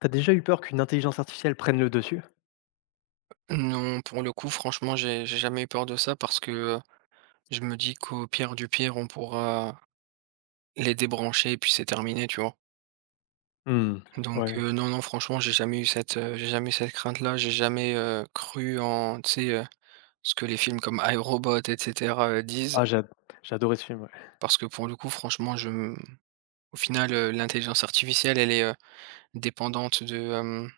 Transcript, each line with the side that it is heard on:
left: T'as déjà eu peur qu'une intelligence artificielle prenne le dessus?
right: Non, pour le coup, franchement, j'ai jamais eu peur de ça parce que, je me dis qu'au pire du pire, on pourra les débrancher et puis c'est terminé, tu vois?
left: Mmh.
right: Donc,
left: Ouais.
right: non, non, franchement, j'ai jamais eu j'ai jamais eu cette crainte-là. J'ai jamais, cru en tu sais, ce que les films comme iRobot et cetera, disent.
left: Ah j'ad j'ai adoré ce film, ouais.
right: Parce que pour le coup, franchement, je m au final, l'intelligence artificielle, elle est, dépendante de,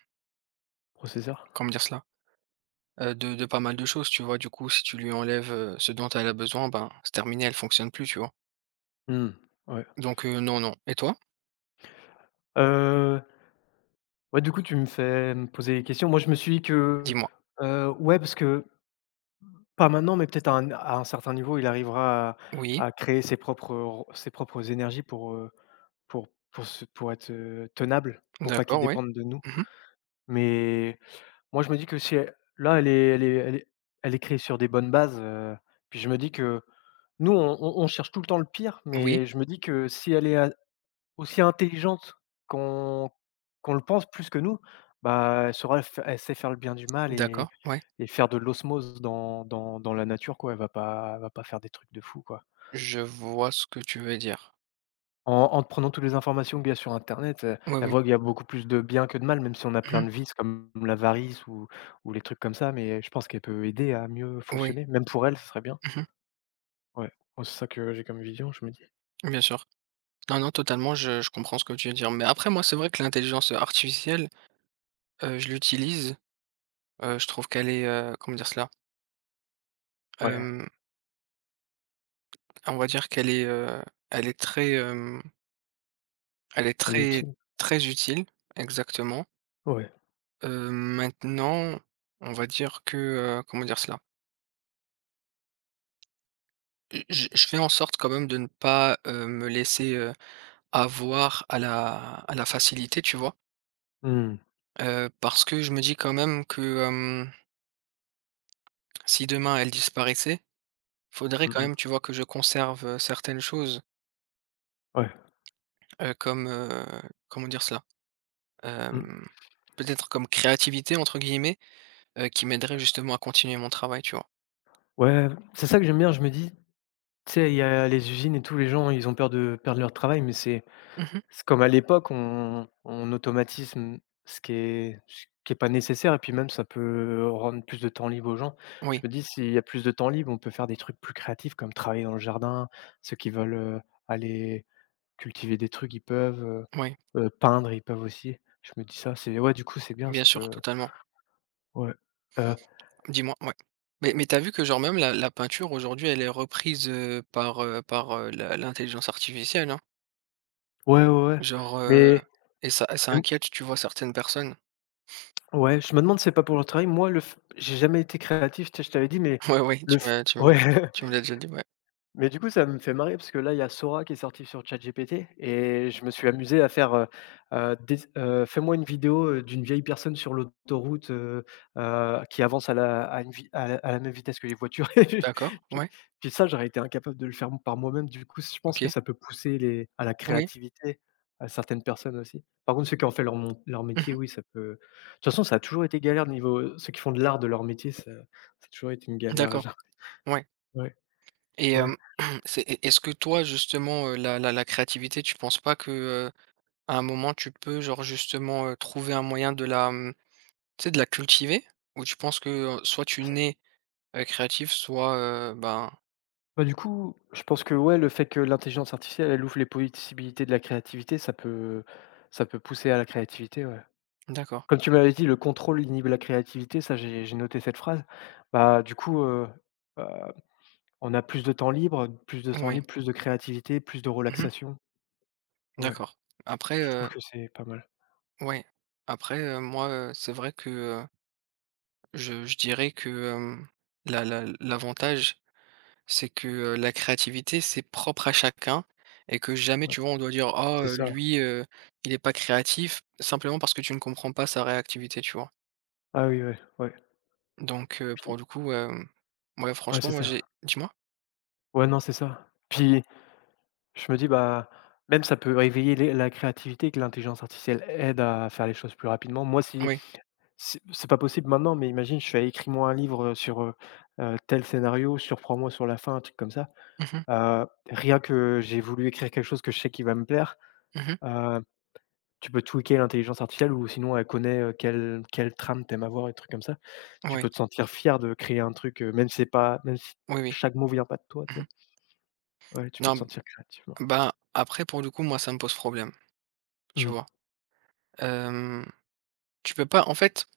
left: Processeur?
right: comment dire cela? De pas mal de choses, tu vois? Du coup, si tu lui enlèves, ce dont elle a besoin, ben, c'est terminé, elle fonctionne plus, tu vois?
left: Mmh. Ouais.
right: Donc non, non et toi?
left: Heu, ouais, du coup, tu me fais me poser des questions. Moi, je me suis dit que,
right: Dis-moi.
left: ouais, parce que pas maintenant, mais peut-être à un certain niveau, il arrivera à
right: Oui,
left: à créer ses propres énergies pour être, tenable, pour pas qu'ils
right: d'accord, ouais.
left: dépendent de nous.
right: Mmh.
left: Mais moi, je me dis que si elle là, elle est elle est elle est elle est créée sur des bonnes bases, puis je me dis que nous, on cherche tout le temps le pire,
right: Oui,
left: mais je me dis que si elle est a aussi intelligente qu'on qu'on le pense plus que nous, bah, elle saura f elle sait faire le bien du mal et
right: d'accord, ouais.
left: et faire de l'osmose dans la nature, quoi. Elle va pas faire des trucs de fou, quoi.
right: Je vois ce que tu veux dire.
left: En te prenant toutes les informations qu'il y a sur internet,
right: Oui,
left: elle
right: oui.
left: voit qu'il y a beaucoup plus de bien que de mal, même si on a plein
right: Mmh.
left: de vices comme la varice ou les trucs comme ça, mais je pense qu'elle peut aider à mieux
right: Oui.
left: fonctionner. Même pour elle, ce serait bien.
right: Mmh.
left: Ouais. Moi, c'est ça que j'ai comme vision, je me dis.
right: Bien sûr. Non, non, totalement, je comprends ce que tu veux dire. Mais après moi, c'est vrai que l'intelligence artificielle, je l'utilise, je trouve qu'elle est, comment dire cela?
left: Ouais,
right: Hem, on va dire qu'elle est, elle est très, elle est
left: elle est
right: très,
left: utile.
right: très utile, exactement.
left: Ouais.
right: Maintenant, on va dire que, comment dire cela? Je fais en sorte quand même de ne pas, me laisser, avoir à la facilité, tu vois?
left: Mmh.
right: Parce que je me dis quand même que, si demain elle disparaissait, faudrait
left: Mmh
right: quand
left: mh.
right: même, tu vois, que je conserve, certaines choses,
left: Ouais.
right: comme, comment dire cela?
left: Mmh.
right: Hem, peut-être comme «créativité» entre guillemets, qui m'aiderait justement à continuer mon travail, tu vois?
left: Ouais, c'est ça que j'aime bien, je me dis, tu sais, il y a les usines et tous les gens, ils ont peur de perdre leur travail, mais c'est
right: Mmh.
left: C'est comme à l'époque, on automatisme ce qui est pas nécessaire et puis même ça peut rendre plus de temps libre aux gens. Je
right: Oui,
left: me dis s'il y a plus de temps libre, on peut faire des trucs plus créatifs comme travailler dans le jardin. Ceux qui veulent, aller cultiver des trucs, ils peuvent,
right: oui,
left: peindre, ils peuvent aussi. Je me dis ça, c'est ouais, du coup, c'est bien, ça
right: bien sûr,
left: peut
right: totalement.
left: ouais, heu,
right: Dis-moi, ouais. Mais t'as vu que genre même la peinture aujourd'hui, elle est reprise, par, par, la l'intelligence artificielle, hein?
left: ouais, ouais, ouais,
right: Genre, heu
left: mais
right: et ça
left: mais m
right: inquiète, tu vois, certaines personnes.
left: ouais, je me demande si c'est pas pour le travail. Moi, le f j'ai jamais été créatif, tu sais, je t'avais dit, mais
right: Ouais, ouais,
left: le f ouais.
right: tu me l'as déjà dit, ouais.
left: Mais du coup, ça me fait marrer parce que là, il y a Sora qui est sorti sur ChatGPT et je me suis amusé à faire, des fais-moi une vidéo, d'une vieille personne sur l'autoroute, qui avance à la à une vi à la même vitesse que les voitures. Et
right: D'accord,
left: Puis
right: ouais,
left: puis ça, j'aurais été incapable de le faire par moi-même. Du coup, je pense que
right: OK,
left: ça peut pousser les à la
right: oui.
left: créativité, à certaines personnes aussi. Par contre, ceux qui ont fait leur métier,
right: Mmh.
left: oui, ça peut de toute façon, ça a toujours été galère niveau, ceux qui font de l'art de leur métier, ça a toujours été une galère,
right: D'accord, ouais
left: ouais,
right: et
left: ouais.
right: c'est est est-ce que toi justement, la créativité, tu penses pas que, à un moment tu peux genre justement, trouver un moyen de la, mmh, tu sais, de la cultiver? Ou tu penses que, soit tu nais, créatif, soit, ben.
left: Bah, du coup, je pense que ouais, le fait que l'intelligence artificielle, elle ouvre les possibilités de la créativité, ça peut pousser à la créativité, ouais.
right: D'accord,
left: Comme tu m'avais dit: «Le contrôle inhibe la créativité», ça j'ai noté cette phrase. Bah, du coup, heu, on a plus de temps libre, plus de temps
right: oui.
left: libre, plus de créativité, plus de
right: Mmh.
left: relaxation. Ouais,
right: D'accord. Après,
left: je trouve que c'est pas mal.
right: ouais, après, moi, c'est vrai que, je dirais que, la la l'avantage, c'est que, la créativité, c'est propre à chacun et que jamais,
left: Ouais,
right: tu vois, on doit dire: oh,
left: c'est ça.
right: lui, il est pas créatif», simplement parce que tu ne comprends pas sa réactivité, tu vois?
left: Ah oui, ouais, ouais.
right: Donc pour
left: Puis
right: le coup, ouais,
left: ouais,
right: franchement,
left: c'est
right: moi, j'ai
left: ça.
right: dis-moi?
left: Ouais, non, c'est ça. Puis je me dis, bah, même ça peut réveiller les la créativité et que l'intelligence artificielle aide à faire les choses plus rapidement. Moi, si
right: Oui.
left: c'est pas possible maintenant, mais imagine, je fais: «Écris-moi un livre sur tel scénario, surprends-moi sur la fin», un truc comme ça.
right: Mmh mh.
left: Rien que j'ai voulu écrire quelque chose que je sais qui va me plaire,
right: Mmh.
left: heu, tu peux tweaker l'intelligence artificielle ou sinon elle connaît, quelle trame tu avoir et trucs comme ça. Tu
right: Oui.
left: peux te sentir fier de créer un truc, même si
right: Oui, oui.
left: chaque mot vient pas de toi, tu
right: Mmh.
left: sais? Ouais, tu peux
right: Non,
left: te sentir créatif, ouais.
right: bah, après, pour le coup, moi, ça me pose problème, tu
left: Mmh.
right: vois? Hem, tu peux pas en fait,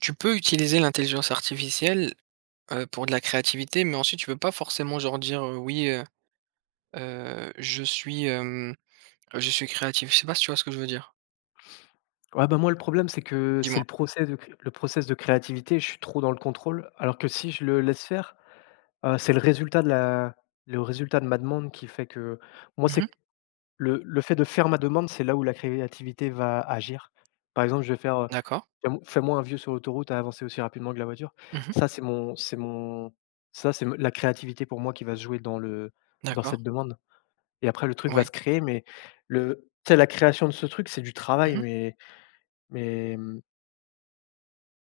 right: tu peux utiliser l'intelligence artificielle, pour de la créativité, mais ensuite tu peux pas forcément genre dire, «Oui, je suis, je suis créatif». Je sais pas si tu vois ce que je veux dire?
left: Ouais, bah, moi, le problème, c'est que c'est
right: Dis-moi.
left: le process de créativité, je suis trop dans le contrôle, alors que si je le laisse faire. C'est le résultat de ma demande qui fait que moi,
right: Mmh.
left: c'est le fait de faire ma demande, c'est là où la créativité va agir. Par exemple, je vais faire,
right: D'accord.
left: «Fais-moi un vieux sur l'autoroute à avancer aussi rapidement que la voiture».
right: Mmh.
left: Ça, c'est mon ça, c'est me la créativité pour moi qui va se jouer dans
right: D'accord.
left: cette demande et après le truc va
right: Oui.
left: se créer, mais le tu sais, la création de ce truc, c'est du travail,
right: Mmh.
left: mais, mmh,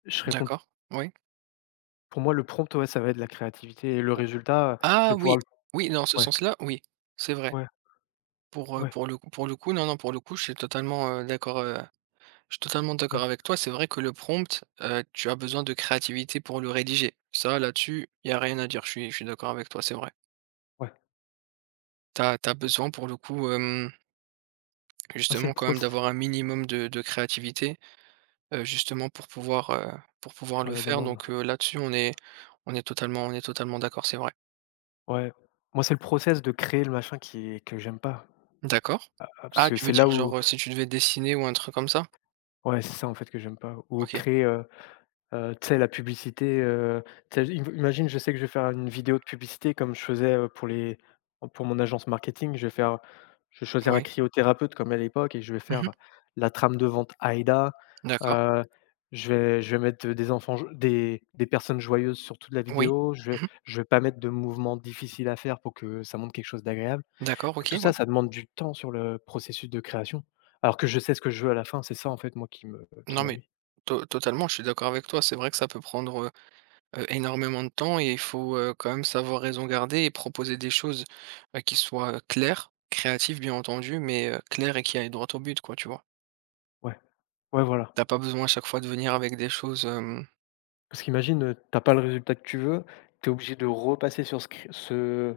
left: je serais cont
right: D'accord. Oui.
left: pour moi, le prompt, ouais, ça va être la créativité et le
right: Ou
left: résultat, je
right: ah
left: vais pouvoir
right: oui,
left: le
right: oui, dans ce
left: ouais,
right: sens-là, oui, c'est vrai.
left: ouais,
right: Pour,
left: ouais,
right: pour le coup, non, non, pour le coup, je suis totalement, d'accord. Je suis totalement d'accord
left: ouais,
right: avec toi. C'est vrai que le prompt, tu as besoin de créativité pour le rédiger. Ça, là-dessus, il y a rien à dire. Je suis d'accord avec toi, c'est vrai.
left: ouais.
right: Tu as besoin pour le coup,
left: Moi, c'est
right: justement
left: le
right: quand même
left: process
right: d'avoir un minimum de créativité, justement pour pouvoir
left: faire
right: le
left: la
right: faire.
left: demande.
right: Donc, là-dessus, on est totalement d'accord, c'est vrai.
left: Ouais. Moi, c'est le process de créer le machin qui que j'aime pas.
right: D'accord.
left: Ah, parce
right: Ah,
left: que
right: tu veux
left: c'est là
right: dire
left: où
right: genre, si tu devais dessiner ou un truc comme ça?
left: ouais, c'est ça, en fait, que j'aime pas. Ou
right: OK.
left: créer, tu sais la publicité, tu sais, im imagine je sais que je vais faire une vidéo de publicité comme je faisais, pour les pour mon agence marketing, je vais choisir un
right: Oui.
left: cryothérapeute comme à l'époque et je vais
right: Mmh.
left: faire la trame de vente AIDA,
right: D'accord.
left: heu, je vais mettre des enfants jo des personnes joyeuses sur toute la
right: Oui.
left: vidéo, je vais
right: Mmh.
left: je vais pas mettre de mouvements difficiles à faire pour que ça montre quelque chose d'agréable.
right: D'accord, OK,
left: Tout
right: ouais.
left: ça, ça demande du temps sur le processus de création, alors que je sais ce que je veux à la fin, c'est ça en fait moi qui me qui
right: Non mais
left: m'ennuie.
right: to totalement, je suis d'accord avec toi. C'est vrai que ça peut prendre, énormément de temps et il faut, quand même savoir raison garder et proposer des choses, bah, qui soient, claires, créatives bien entendu, mais, claires et qui aillent droit au but quoi, tu vois?
left: Ouais, ouais voilà.
right: T'as pas besoin à chaque fois de venir avec des choses, hem
left: Parce qu'imagine, tu pas le résultat que tu veux, tu es obligé de repasser sur ce cr ce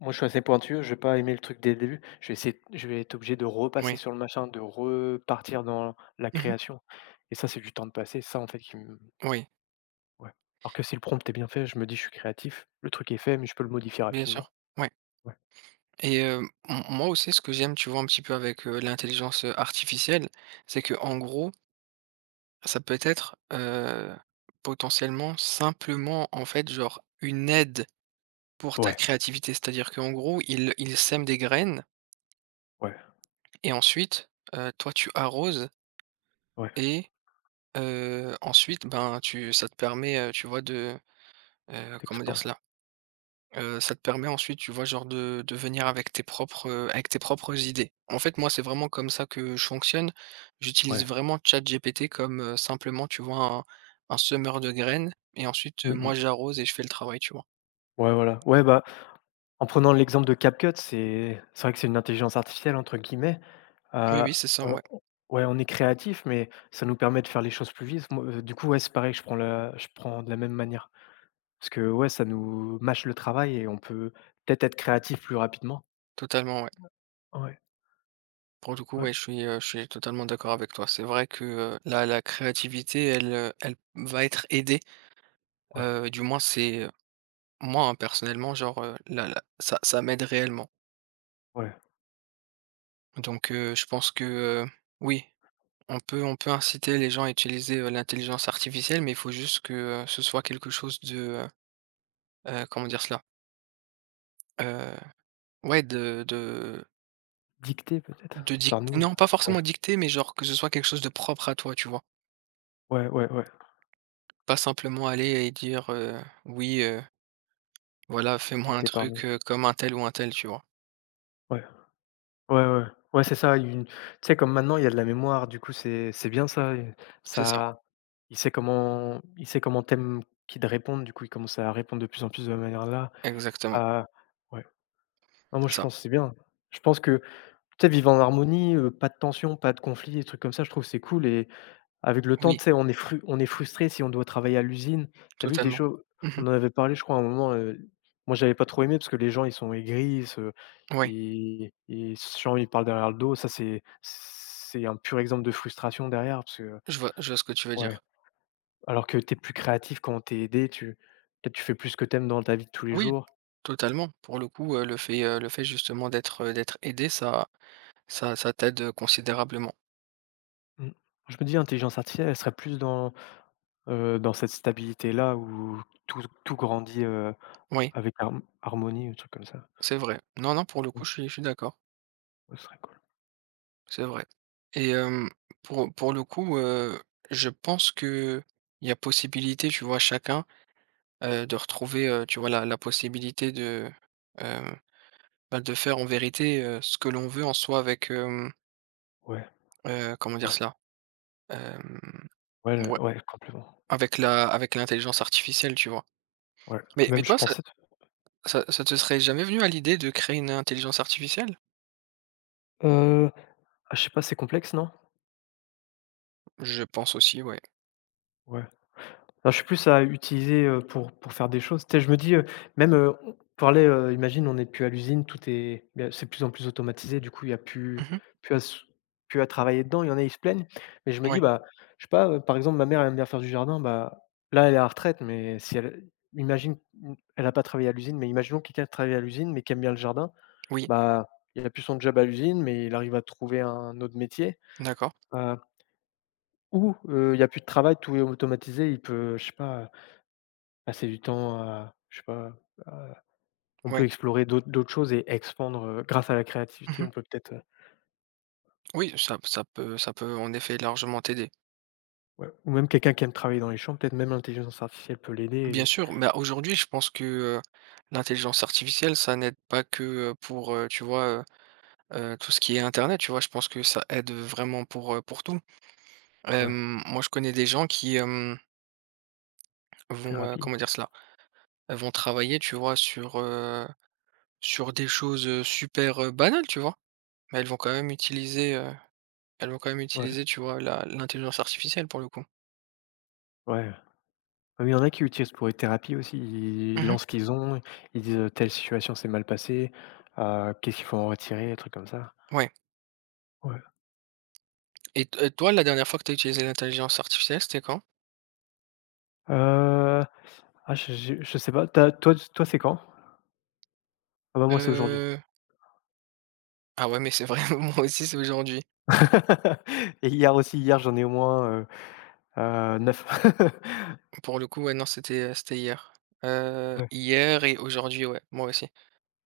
left: moi je suis assez pointu, je vais pas aimer le truc dès le début, je vais être obligé de repasser
right: oui.
left: sur le machin, de repartir dans la
right: Mmh.
left: création et ça, c'est du temps de passer, ça en fait qui me
right: Oui,
left: ouais. Alors que si le prompt est bien fait, je me dis: «Je suis créatif, le truc est fait, mais je peux le modifier
right: bien sûr.
left: rapidement».
right: Ouais
left: Ouais.
right: et hem, m moi aussi ce que j'aime, tu vois, un petit peu avec, l'intelligence, artificielle, c'est que en gros, ça peut être, potentiellement simplement, en fait, genre, une aide pour ta
left: Ouais,
right: créativité. C'est-à-dire qu'en gros, il sème des graines.
left: ouais,
right: Et ensuite, toi tu arroses
left: ouais,
right: et ensuite, ben, tu ça te permet, tu vois de, comment
left: tu
right: dire cela? Ça te permet ensuite, tu vois, genre de venir avec avec tes propres idées. En fait, moi, c'est vraiment comme ça que je fonctionne. J'utilise
left: ouais.
right: vraiment ChatGPT comme, simplement, tu vois, un semeur de graines et ensuite,
left: Mmh
right: moi
left: mh.
right: j'arrose et je fais le travail, tu vois?
left: Ouais, voilà. Ouais, bah, en prenant l'exemple de CapCut, c'est vrai que c'est une «intelligence artificielle» entre guillemets.
right: Oui,
left: Heu,
right: oui, c'est ça, ouais,
left: on ouais, on est créatif, mais ça nous permet de faire les choses plus vite. Moi, du coup, ouais, c'est pareil, je prends de la même manière. Parce que, ouais, ça nous mâche le travail et on peut peut-être être créatif plus rapidement.
right: totalement, ouais.
left: Ouais,
right: Pour le coup,
left: ouais,
right: ouais, je suis totalement d'accord avec toi. C'est vrai que, la créativité, elle, elle va être aidée.
left: ouais,
right: Du moins c'est, moi, hein, personnellement, genre, là, ça ça m'aide réellement.
left: ouais.
right: Donc je pense que, oui, on peut inciter les gens à utiliser, l'intelligence artificielle, mais il faut juste que, ce soit quelque chose de, heu comment dire cela? Heu, ouais,
left: Dicté peut-être
right: de dic
left: par nous?
right: non, pas
left: Ouais,
right: forcément dicter, mais genre que ce soit quelque chose de propre à toi, tu vois?
left: ouais, ouais, ouais.
right: Pas simplement aller et dire, «Oui, voilà, fais-moi un
left: Dicté par nous.
right: truc, comme un tel ou un tel», tu vois?
left: Ouais, ouais, ouais. Ouais, c'est ça, une tu sais, comme maintenant, il y a de la mémoire, du coup, c'est bien ça et
right: C'est ça,
left: ça il sait comment t'aimes qu'il te réponde, du coup, il commence à répondre de plus en plus de la manière là.
right: exactement,
left: Ah ouais. Ah moi
right: c'est
left: je
right: ça.
left: pense que c'est bien. Je pense que, tu sais, vivre en harmonie, pas de tension, pas de conflit, des trucs comme ça, je trouve que c'est cool et avec le temps,
right: Oui,
left: tu sais, on est frustré si on doit travailler à l'usine. Tu as vu des
right: totalement.
left: choses
right: Mmh.
left: on en avait parlé je crois à un moment, moi j'avais pas trop aimé parce que les gens ils sont aigris, ils se
right: Ouais.
left: ils ils se genre ils parlent derrière le dos, ça c'est un pur exemple de frustration derrière parce que
right: Je vois ce que tu veux
left: ouais,
right: dire.
left: alors que tu es plus créatif quand t'es aidé, tu peut-être tu fais plus ce que t'aimes dans ta vie de tous les
right: Oui,
left: jours.
right: totalement. Pour le coup, le fait justement d'être, d'être aidé, ça t'aide, considérablement.
left: Mmh. Je me dis intelligence artificielle, elle serait plus dans. Dans cette stabilité-là où tout tout grandit,
right: Oui,
left: avec harmonie, un truc comme ça.
right: c'est vrai. Non, non, pour le coup,
left: Mmh.
right: je suis d'accord.
left: Ouais, ce serait cool.
right: C'est vrai et pour le coup, je pense que il y a possibilité, tu vois, chacun, de retrouver, tu vois, la possibilité de, heu, bah, de faire en vérité, ce que l'on veut en soi avec,
left: Ouais,
right: comment dire
left: ouais,
right: cela? Hem,
left: ouais, le
right: ouais,
left: ouais, complètement.
right: avec l'intelligence artificielle, tu vois?
left: Ouais,
right: Mais
left: même
right: mais
left: je
right: toi, ça
left: pensais t
right: ça ça te serait jamais venu à l'idée de créer une intelligence artificielle?
left: euh, ah, je sais pas, c'est complexe, non?
right: Je pense aussi, ouais.
left: Ouais. Alors, je suis plus à utiliser, pour faire des choses. Tu sais, je me dis, même, on parlait, imagine, on n'est plus à l'usine, tout est il c'est de plus en plus automatisé, du coup, il y a plus
right: Mmh mh.
left: plus à se plus à travailler dedans. Il y en a, ils se plaignent, mais je me dis,
right: Ouais.
left: bah, je sais pas, par exemple, ma mère, elle aime bien faire du jardin, bah, là, elle est à la retraite, mais si elle imagine, mmh, elle a pas travaillé à l'usine, mais imaginons quelqu'un qui travaille à l'usine, mais qui aime bien le jardin,
right: Oui.
left: bah, il a plus son job à l'usine, mais il arrive à trouver un autre métier,
right: D'accord.
left: heu, ou, il y a plus de travail, tout est automatisé, il peut, je sais pas, passer du temps à je sais pas, on peut
right: Oui.
left: explorer d'autres choses et expandre, grâce à la créativité,
right: Mmh.
left: on peut peut-être, heu.
right: Oui, ça peut en effet largement t'aider.
left: Ouais, ou même quelqu'un qui aime travailler dans les champs, peut-être même l'intelligence artificielle peut l'aider
right: Bien
left: et
right: sûr, mais aujourd'hui, je pense que, heu, l'intelligence artificielle, ça n'aide pas que, pour, tu vois, tout ce qui est internet, tu vois? Je pense que ça aide vraiment pour tout.
left: ouais,
right: Moi, je connais des gens qui, vont,
left: thérapie.
right: comment dire cela? Vont travailler, tu vois, sur, sur des choses, super, banales, tu vois? Mais elles vont quand même
left: Ouais,
right: utiliser, tu vois, la l'intelligence artificielle pour le coup.
left: ouais. Ah oui, il y en a qui utilisent pour les thérapies aussi, ils
right: Mmh.
left: lancent ce qu'ils ont, ils disent, «Telle situation s'est mal passée, qu'est-ce qu'il faut en retirer?» des trucs comme ça.
right: Ouais
left: Ouais.
right: et t toi, la dernière fois que tu as utilisé l'intelligence artificielle, c'était quand?
left: Heu, ah je sais pas, tu toi toi, c'est quand? Ah bah, moi, c'est aujourd'hui.
right: Heu, ah ouais, mais c'est vrai, moi aussi, c'est aujourd'hui.
left: Et hier aussi, hier, j'en ai au moins, 9.
right: Pour le coup, ouais, non, c'était hier.
left: Ouais.
right: Hier et aujourd'hui, ouais, moi aussi.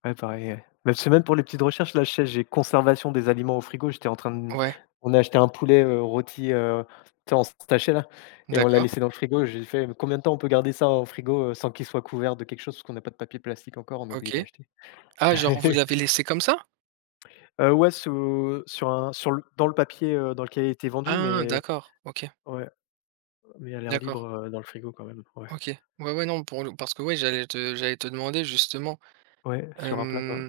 left: Ouais, pareil, ouais. Bah, tu même pour les petites recherches, là, je sais, j'ai conservation des aliments au frigo, j'étais en train de
right: Ouais,
left: on a acheté un poulet, rôti, tu sais, en sachet, là et on l'a
right: d'accord,
left: laissé dans le frigo. J'ai fait: «Mais combien de temps on peut garder ça au frigo, sans qu'il soit couvert de quelque chose?» parce qu'on n'a pas de papier plastique encore, on a oublié
right: OK.
left: d'acheter.
right: Ah, genre, vous l'avez laissé comme ça?
left: Ouais, sous sur un sur le dans le papier, dans lequel il a été vendu,
right: Ah
left: mais
right: d'accord, OK,
left: ouais, mais à l'air libre,
right: d'accord,
left: dans le frigo quand même, ouais.
right: OK. Ouais, ouais, non, pour le parce que, ouais, j'allais te demander justement,
left: Ouais, sur un plat, quoi.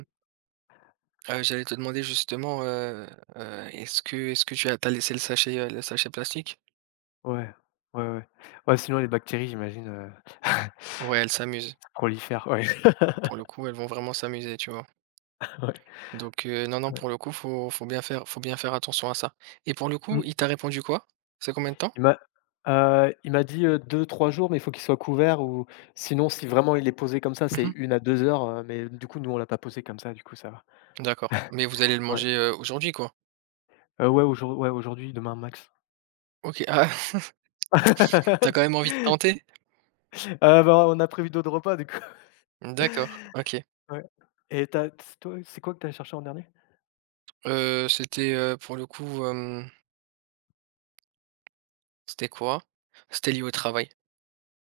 right: J'allais te demander justement, est-ce que tu laissé le sachet plastique?
left: Ouais, ouais, ouais. Ouais, Ouais, sinon les bactéries, j'imagine,
right: Ouais, elles s'amusent.
left: ça prolifère, ouais, ouais.
right: Pour le coup, elles vont vraiment s'amuser, tu vois? Donc non, non,
left: Ouais.
right: pour le coup, faut bien faire attention à ça. Et pour le coup,
left: Mmh.
right: il t'a répondu quoi? C'est combien de temps?
left: Il m'a il m'a dit, 2-3 jours, mais il faut qu'il soit couvert ou sinon, si vraiment il est posé comme ça, c'est
right: Mmh.
left: 1 à 2 heures, mais du coup, nous, on l'a pas posé comme ça, du coup, ça va.
right: D'accord. Mais vous allez le
left: Ouais.
right: manger, aujourd'hui, quoi?
left: Ouais, aujour ouais, aujourd'hui, demain max.
right: OK. Ah, tu quand
left: Parce
right: même envie de
left: que,
right: tenter?
left: bah, on a prévu d'autres repas, du coup.
right: D'accord, OK.
left: Ouais. Et t'as t toi, c'est quoi que tu as cherché en dernier?
right: C'était, pour le coup, c'était quoi? C'était lié au travail.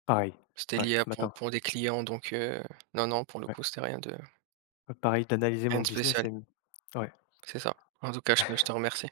left: Pareil.
right: C'était
left: Ouais,
right: lié à
left: ce
right: pour
left: matin.
right: pour des clients donc non, non, pour le
left: Ouais.
right: coup, c'était
left: Pareil, d'analyser
right: rien
left: mon
right: de
left: business
right: spécial.
left: et mmh ouais.
right: C'est ça. En tout cas, je te remercie.